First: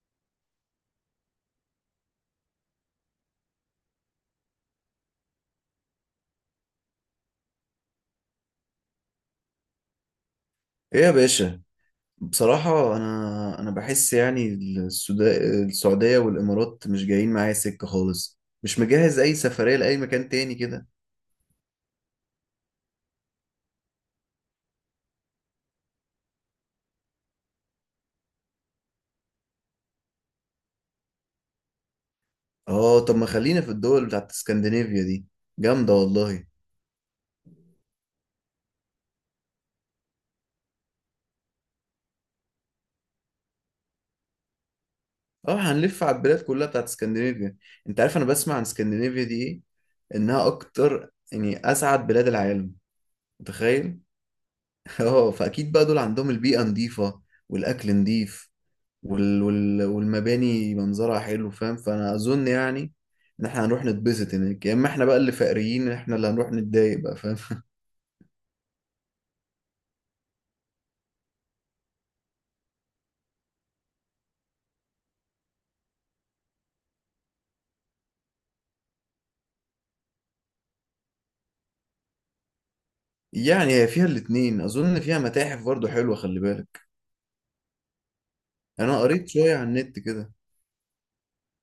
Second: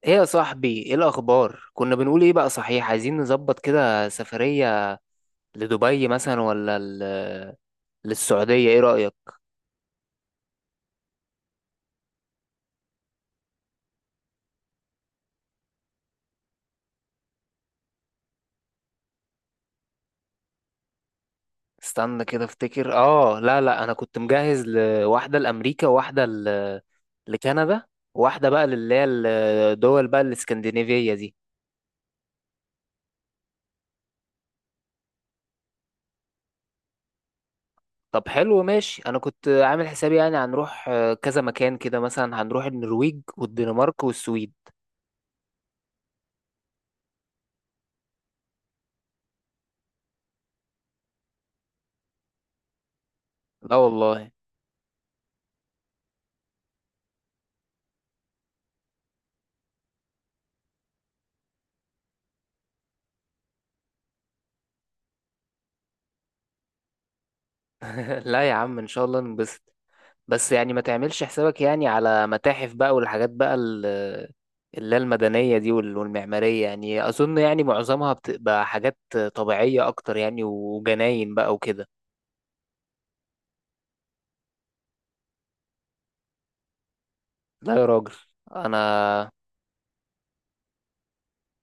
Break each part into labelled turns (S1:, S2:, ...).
S1: ايه يا صاحبي، ايه الاخبار؟ كنا بنقول ايه بقى؟ صحيح، عايزين نظبط كده سفرية لدبي مثلا ولا للسعودية. ايه رأيك؟
S2: ايه يا باشا. بصراحة انا بحس يعني السودا- السعودية والامارات مش جايين معايا سكة خالص، مش مجهز اي سفرية لاي مكان تاني كده.
S1: استنى كده افتكر. اه، لا لا، انا كنت مجهز لواحدة لامريكا وواحدة لكندا، وواحدة بقى للي هي الدول بقى الاسكندنافية دي.
S2: اه طب ما خلينا في الدول بتاعت اسكندنافيا دي، جامدة والله.
S1: طب حلو ماشي، انا كنت عامل حسابي يعني هنروح كذا مكان كده، مثلا هنروح النرويج والدنمارك والسويد.
S2: اه هنلف على البلاد كلها بتاعت اسكندنافيا. انت عارف انا بسمع عن اسكندنافيا دي ايه؟ انها اكتر يعني اسعد بلاد العالم،
S1: لا
S2: متخيل؟
S1: والله.
S2: اه فاكيد بقى دول عندهم البيئة نظيفة والاكل نظيف وال وال والمباني منظرها حلو، فاهم؟ فانا اظن يعني ان احنا هنروح نتبسط هناك، يا اما احنا بقى اللي فقريين احنا اللي هنروح نتضايق بقى، فاهم؟
S1: لا يا عم، ان شاء الله ننبسط. بس يعني ما تعملش حسابك يعني على متاحف بقى والحاجات بقى اللي هي المدنية دي والمعمارية، يعني أظن يعني معظمها بتبقى حاجات طبيعية أكتر يعني، وجناين بقى وكده.
S2: يعني هي فيها الاتنين، اظن فيها متاحف برضو حلوة، خلي بالك،
S1: لا يا راجل. أنا
S2: انا قريت شوية على النت كده.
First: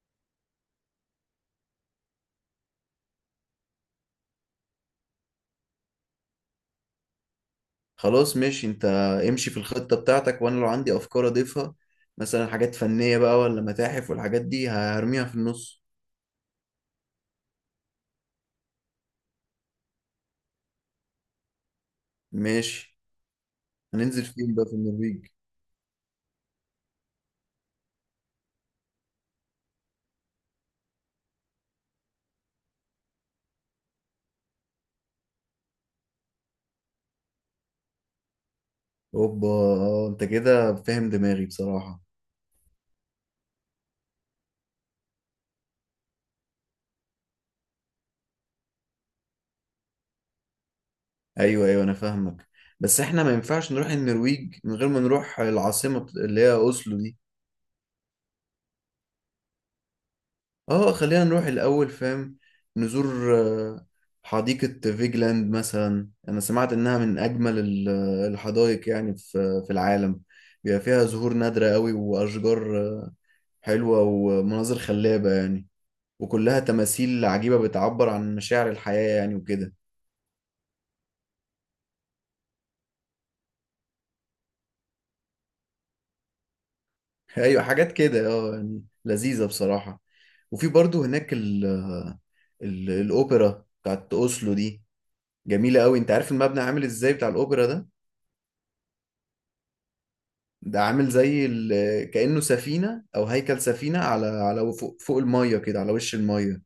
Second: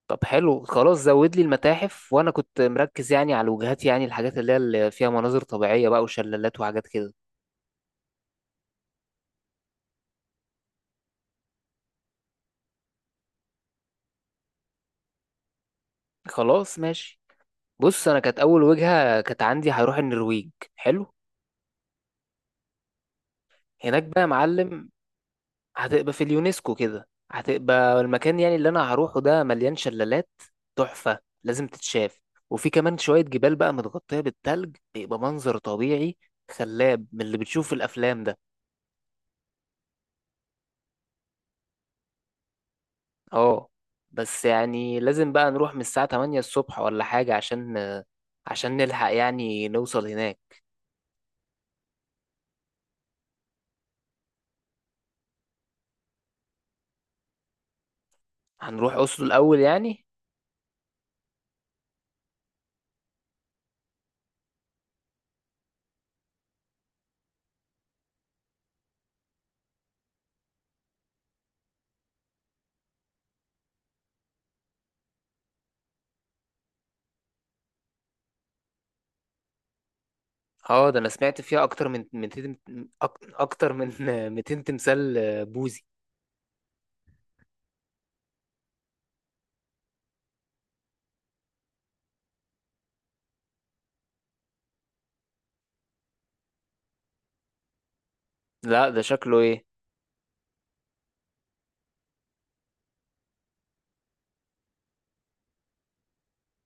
S1: طب حلو خلاص، زود لي المتاحف. وأنا كنت مركز يعني على الوجهات، يعني الحاجات اللي هي اللي فيها مناظر طبيعية بقى وشلالات وحاجات كده.
S2: خلاص ماشي. انت امشي في الخطة بتاعتك وانا لو عندي افكار اضيفها، مثلا حاجات فنية بقى ولا متاحف والحاجات دي هرميها في النص.
S1: خلاص ماشي. بص، أنا كانت أول وجهة كانت عندي هروح النرويج. حلو.
S2: ماشي.
S1: هناك بقى
S2: هننزل
S1: يا
S2: فين بقى في
S1: معلم.
S2: النرويج؟
S1: هتبقى في اليونسكو كده، هتبقى المكان يعني اللي انا هروحه ده مليان شلالات تحفة، لازم تتشاف. وفي كمان شوية جبال بقى متغطية بالتلج، بيبقى منظر طبيعي خلاب من اللي بتشوف في الافلام ده.
S2: اوبا، انت كده فاهم دماغي بصراحة.
S1: اه. بس يعني لازم بقى نروح من الساعة 8 الصبح ولا حاجة، عشان نلحق يعني نوصل هناك.
S2: ايوه ايوه انا فاهمك. بس احنا ما ينفعش نروح النرويج من غير ما نروح العاصمة اللي هي اوسلو دي.
S1: هنروح أسلو الأول يعني.
S2: اه خلينا نروح الاول، فاهم؟ نزور حديقة فيجلاند مثلا، انا سمعت انها من اجمل الحدائق يعني في العالم. بيبقى فيها زهور نادرة قوي واشجار حلوة ومناظر خلابة يعني، وكلها تماثيل عجيبة بتعبر عن مشاعر الحياة يعني وكده.
S1: اه، ده انا سمعت فيها اكتر من 200 أك- اكتر من 200 تمثال بوذي.
S2: ايوه حاجات كده، اه يعني لذيذه بصراحه. وفي برضو هناك ال الاوبرا بتاعت اوسلو دي، جميله قوي. انت عارف المبنى عامل ازاي بتاع الاوبرا ده؟
S1: لا، ده شكله ايه؟
S2: ده عامل زي كانه سفينه او هيكل سفينه على فوق الميه كده، على وش الميه،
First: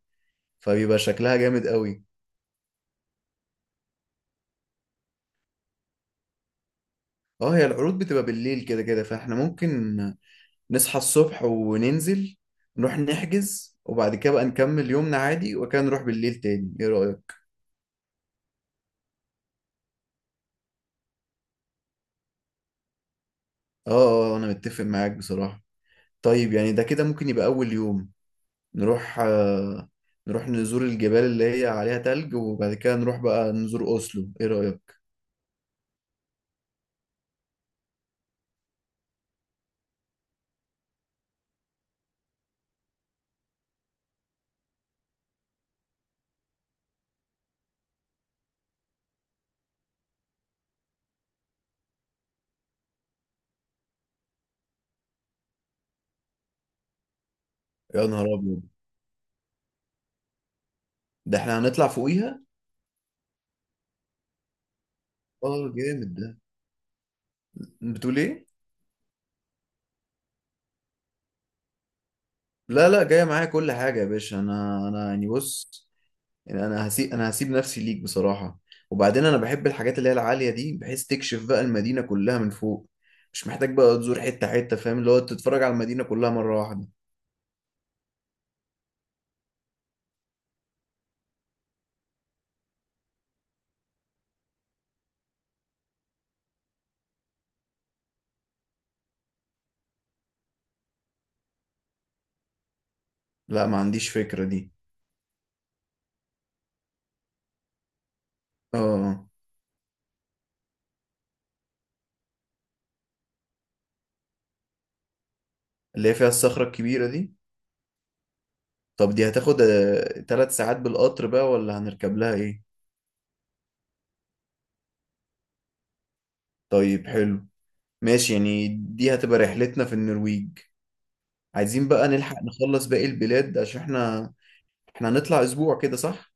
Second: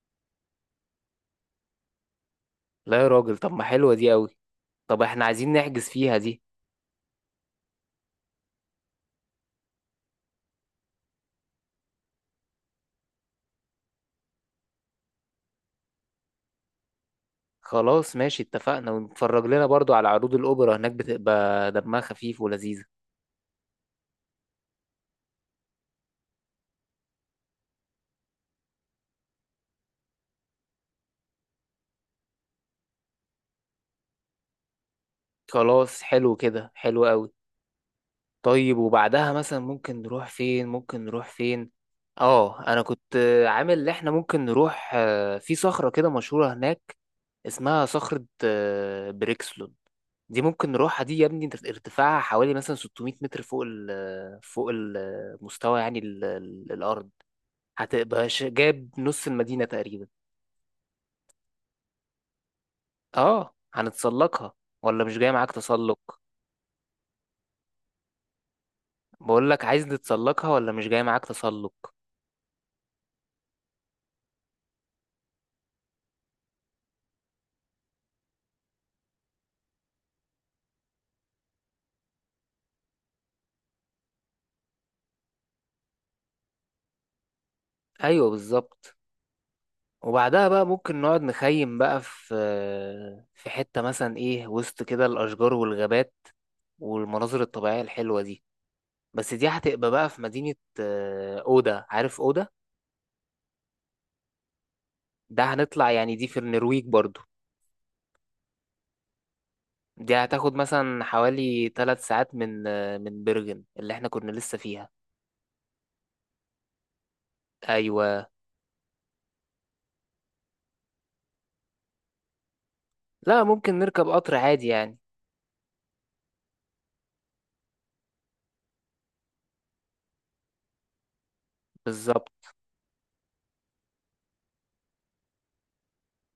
S2: فبيبقى شكلها جامد قوي.
S1: لا يا راجل، طب ما حلوة دي قوي. طب احنا عايزين نحجز فيها دي.
S2: اه هي العروض بتبقى بالليل كده كده، فاحنا ممكن نصحى الصبح وننزل نروح نحجز، وبعد كده بقى نكمل يومنا عادي وكان نروح بالليل تاني، ايه رايك؟
S1: خلاص ماشي، اتفقنا. ونتفرج لنا برضو على عروض الأوبرا هناك، بتبقى دمها خفيف ولذيذة.
S2: اه اه، انا متفق معاك بصراحه. طيب يعني ده كده ممكن يبقى أول يوم نروح نروح نزور الجبال اللي هي عليها تلج، وبعد كده نروح بقى نزور أوسلو، إيه رأيك؟
S1: خلاص حلو كده، حلو قوي. طيب، وبعدها مثلا ممكن نروح فين؟ ممكن نروح فين؟ اه، انا كنت عامل ان احنا ممكن نروح في صخرة كده مشهورة هناك، اسمها صخرة بريكسلون. دي ممكن نروحها دي يا ابني، انت ارتفاعها حوالي مثلا 600 متر فوق ال آه، فوق المستوى، يعني الأرض.
S2: يا نهار
S1: هتبقى
S2: أبيض،
S1: جايب نص المدينة تقريبا.
S2: ده إحنا هنطلع فوقيها؟
S1: اه هنتسلقها، ولا مش جاي معاك
S2: آه
S1: تسلق؟
S2: جامد ده. بتقول إيه؟
S1: بقول لك عايز نتسلقها، ولا مش جاي معاك تسلق؟
S2: لا لا، جاية معايا كل حاجة يا باشا. أنا يعني بص، يعني أنا هسيب نفسي ليك بصراحة. وبعدين أنا بحب الحاجات اللي هي العالية دي، بحيث تكشف بقى المدينة كلها من فوق. مش محتاج بقى تزور حتة حتة، فاهم؟ اللي هو تتفرج على المدينة كلها مرة واحدة.
S1: ايوه بالظبط. وبعدها بقى ممكن نقعد نخيم بقى في حتة مثلا ايه، وسط كده الاشجار والغابات والمناظر الطبيعية الحلوة دي. بس دي هتبقى بقى في مدينة أودا. عارف أودا؟
S2: لا ما عنديش فكرة دي.
S1: ده هنطلع يعني دي في النرويج برضو.
S2: آه آه.
S1: دي هتاخد مثلا حوالي ثلاث ساعات من برغن، اللي احنا كنا لسه فيها.
S2: اللي هي فيها الصخرة الكبيرة دي.
S1: ايوه.
S2: طب دي هتاخد تلات ساعات بالقطر بقى، ولا هنركب لها ايه؟
S1: لا، ممكن نركب قطر عادي يعني.
S2: طيب حلو، ماشي. يعني دي هتبقى رحلتنا في النرويج. عايزين بقى نلحق
S1: بالظبط.
S2: نخلص باقي البلاد عشان احنا، احنا هنطلع اسبوع كده، صح؟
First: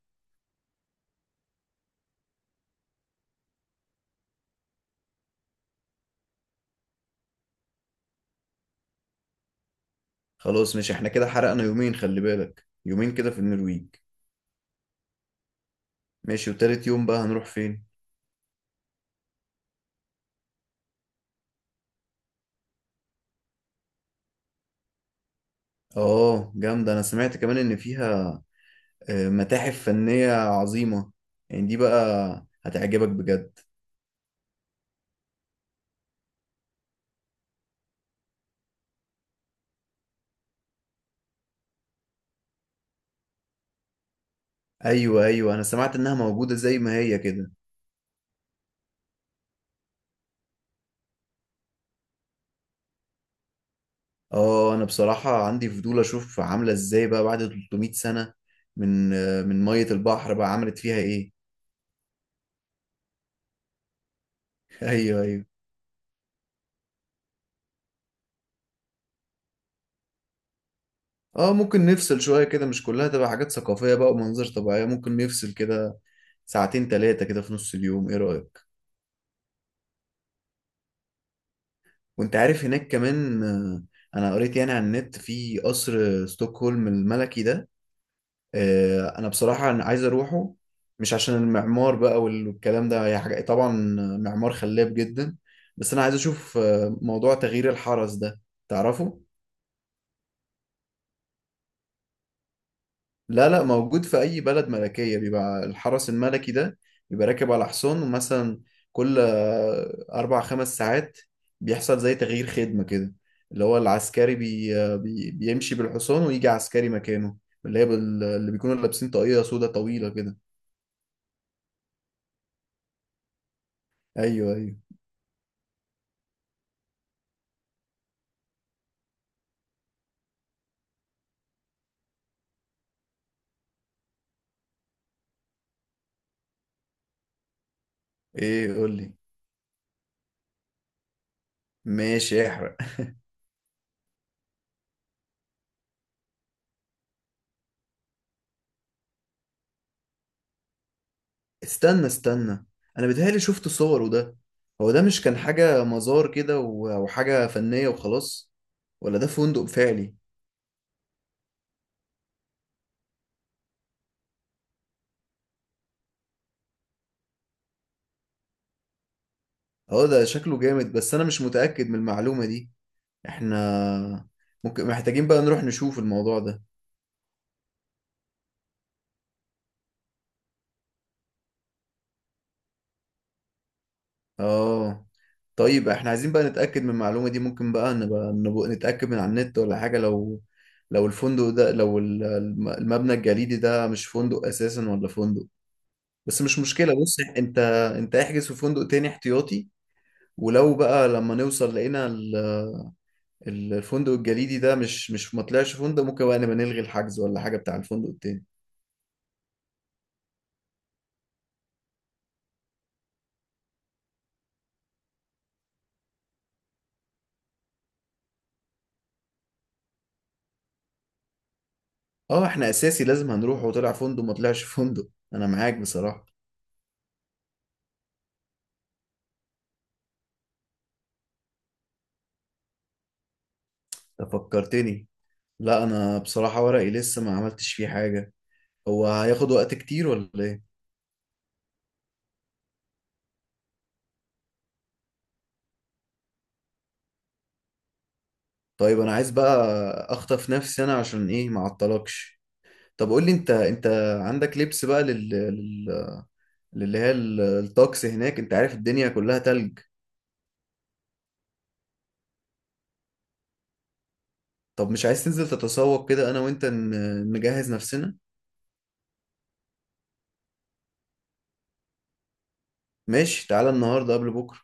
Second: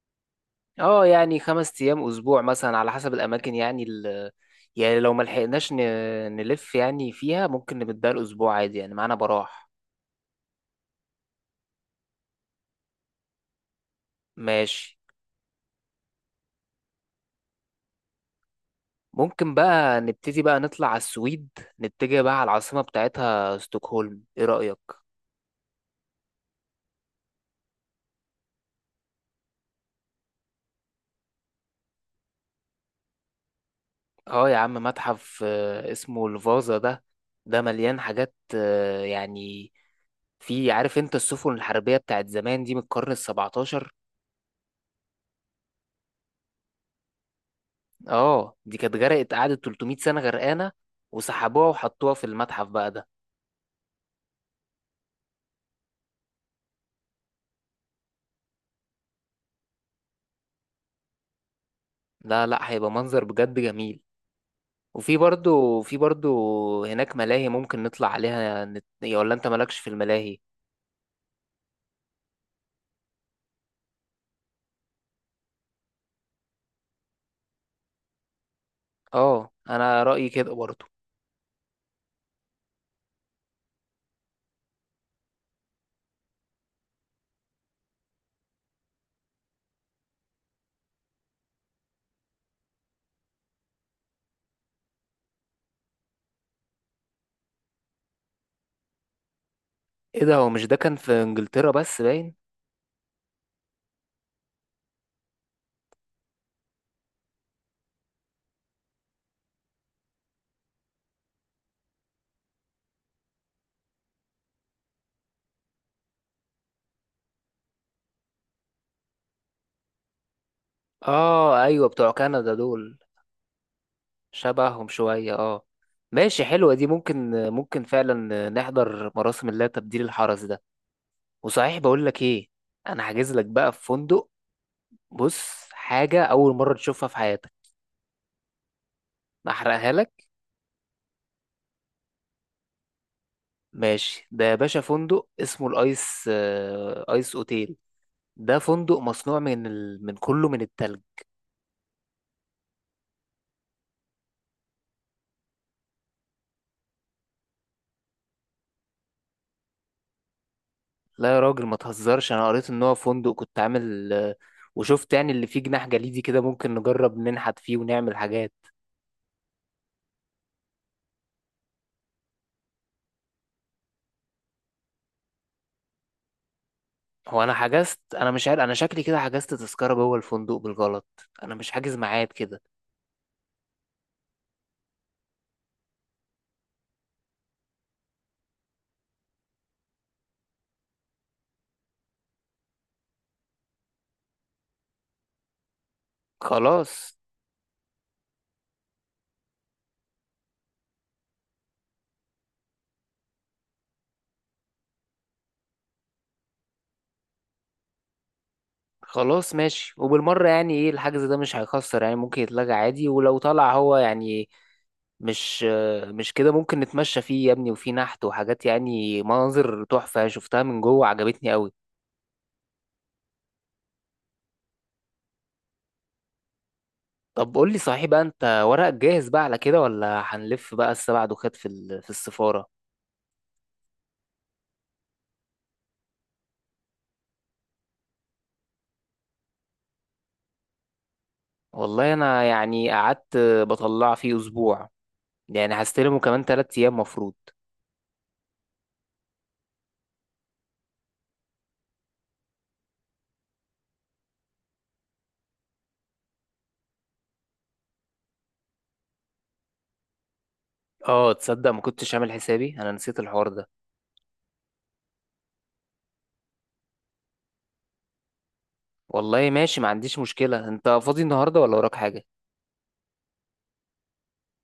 S1: اه يعني خمس ايام اسبوع مثلا على حسب الاماكن، يعني يعني لو ما لحقناش نلف يعني فيها، ممكن نبدأ الاسبوع عادي يعني معانا براح.
S2: خلاص، مش احنا كده حرقنا يومين، خلي بالك، يومين كده في النرويج.
S1: ماشي.
S2: ماشي. وتالت يوم بقى هنروح فين؟
S1: ممكن بقى نبتدي بقى نطلع على السويد، نتجه بقى على العاصمة بتاعتها ستوكهولم. ايه رأيك؟
S2: اه جامدة، انا سمعت كمان ان فيها متاحف فنية عظيمة، يعني دي بقى هتعجبك بجد.
S1: اه يا عم، متحف اسمه الفازا ده، ده مليان حاجات يعني في. عارف انت السفن الحربية بتاعت زمان دي من القرن السبعتاشر.
S2: ايوه ايوه انا سمعت انها موجودة زي ما هي كده.
S1: اه، دي كانت غرقت قعدت 300 سنة غرقانة، وسحبوها وحطوها في المتحف بقى ده.
S2: اه انا بصراحة عندي فضول اشوف عاملة ازاي بقى بعد 300 سنة من من مية البحر بقى عملت فيها ايه.
S1: لا لا، هيبقى منظر بجد جميل. وفي
S2: ايوه ايوه.
S1: برضو في برضو هناك ملاهي، ممكن نطلع عليها يا، ولا انت مالكش في الملاهي؟
S2: اه ممكن نفصل شوية كده، مش كلها تبقى حاجات ثقافية بقى ومناظر طبيعية، ممكن نفصل كده ساعتين تلاتة كده في نص اليوم، ايه رأيك؟
S1: اه انا رأيي كده برضو.
S2: وانت عارف هناك كمان، انا قريت يعني على النت في قصر ستوكهولم الملكي ده. انا بصراحه أنا عايز اروحه، مش عشان المعمار بقى والكلام ده، هي حاجه طبعا معمار خلاب جدا، بس انا عايز اشوف موضوع تغيير الحرس ده، تعرفه؟
S1: ايه ده؟ هو مش ده كان في انجلترا بس باين؟
S2: لا لا، موجود في اي بلد ملكيه بيبقى الحرس الملكي ده. بيبقى راكب على حصان، ومثلا كل اربع خمس ساعات بيحصل زي تغيير خدمه كده، اللي هو العسكري بي بيمشي بالحصان ويجي عسكري مكانه، اللي هي اللي بيكونوا لابسين طاقية سودا طويلة كده.
S1: اه ايوه، بتوع كندا دول.
S2: ايوه ايوه.
S1: شبههم شوية اه. ماشي، حلوة دي. ممكن فعلا نحضر مراسم الله تبديل الحرس ده. وصحيح بقول لك ايه، انا حاجز لك بقى في فندق. بص، حاجة أول مرة تشوفها في حياتك.
S2: ايه قول لي.
S1: أحرقها لك.
S2: ماشي احرق.
S1: ماشي ده يا باشا، فندق اسمه الأيس آه، أيس أوتيل. ده فندق مصنوع من كله من التلج.
S2: استنى استنى، انا بيتهيألي شفت صوره ده. هو ده مش كان حاجة مزار كده وحاجة فنية وخلاص، ولا ده فندق فعلي؟
S1: لا يا راجل ما تهزرش، أنا قريت إن هو فندق، كنت عامل وشفت يعني اللي فيه جناح جليدي كده، ممكن نجرب ننحت فيه ونعمل حاجات.
S2: اه ده شكله جامد، بس انا مش متأكد من المعلومة دي. احنا ممكن محتاجين بقى نروح نشوف الموضوع ده.
S1: هو أنا حجزت، أنا مش عارف، أنا شكلي كده حجزت تذكرة جوه الفندق بالغلط، أنا مش حاجز ميعاد كده.
S2: اه طيب احنا عايزين بقى نتأكد من المعلومة دي، ممكن بقى نبقى نتأكد من على النت ولا حاجة، لو لو الفندق ده، لو المبنى الجليدي ده مش فندق اساسا ولا فندق. بس مش مشكلة،
S1: خلاص
S2: بص انت، انت احجز في فندق تاني احتياطي، ولو بقى لما نوصل لقينا الفندق الجليدي ده مش مش ما طلعش فندق، ممكن بقى نبقى نلغي الحجز ولا حاجة بتاع الفندق التاني.
S1: خلاص ماشي. وبالمرة يعني ايه، الحجز ده مش هيخسر يعني، ممكن يتلغى عادي. ولو طلع هو يعني مش مش كده، ممكن نتمشى فيه يا ابني، وفيه نحت وحاجات، يعني مناظر تحفة شفتها من جوه عجبتني قوي.
S2: اه احنا اساسي لازم هنروح، وطلع فندق ما طلعش فندق، انا معاك بصراحة.
S1: طب قول لي صحيح بقى، انت ورقك جاهز بقى على كده، ولا هنلف بقى السبع دوخات في في السفارة؟
S2: انت فكرتني. لا انا بصراحة ورقي لسه ما عملتش فيه حاجة، هو هياخد وقت كتير ولا ايه؟
S1: والله انا يعني قعدت بطلع فيه اسبوع، يعني هستلمه كمان تلات ايام مفروض.
S2: طيب انا عايز بقى اخطف نفسي انا عشان ايه ما اعطلكش. طب قول لي، انت انت عندك لبس بقى لل... اللي هي الطقس هناك، انت عارف الدنيا كلها تلج.
S1: اه تصدق، ما كنتش عامل حسابي، انا نسيت الحوار ده.
S2: طب مش عايز تنزل تتسوق كده انا وانت نجهز نفسنا؟
S1: والله ماشي، ما عنديش مشكلة. انت فاضي النهاردة، ولا وراك حاجة؟
S2: ماشي، تعالى النهارده قبل بكره.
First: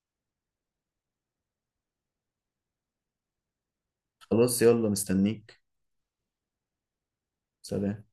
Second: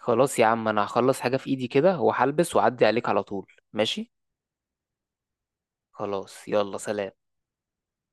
S1: خلاص يا عم، انا هخلص حاجة في ايدي كده وهلبس واعدي عليك على طول، ماشي.
S2: خلاص يلا مستنيك.
S1: خلاص يلا سلام.
S2: سلام.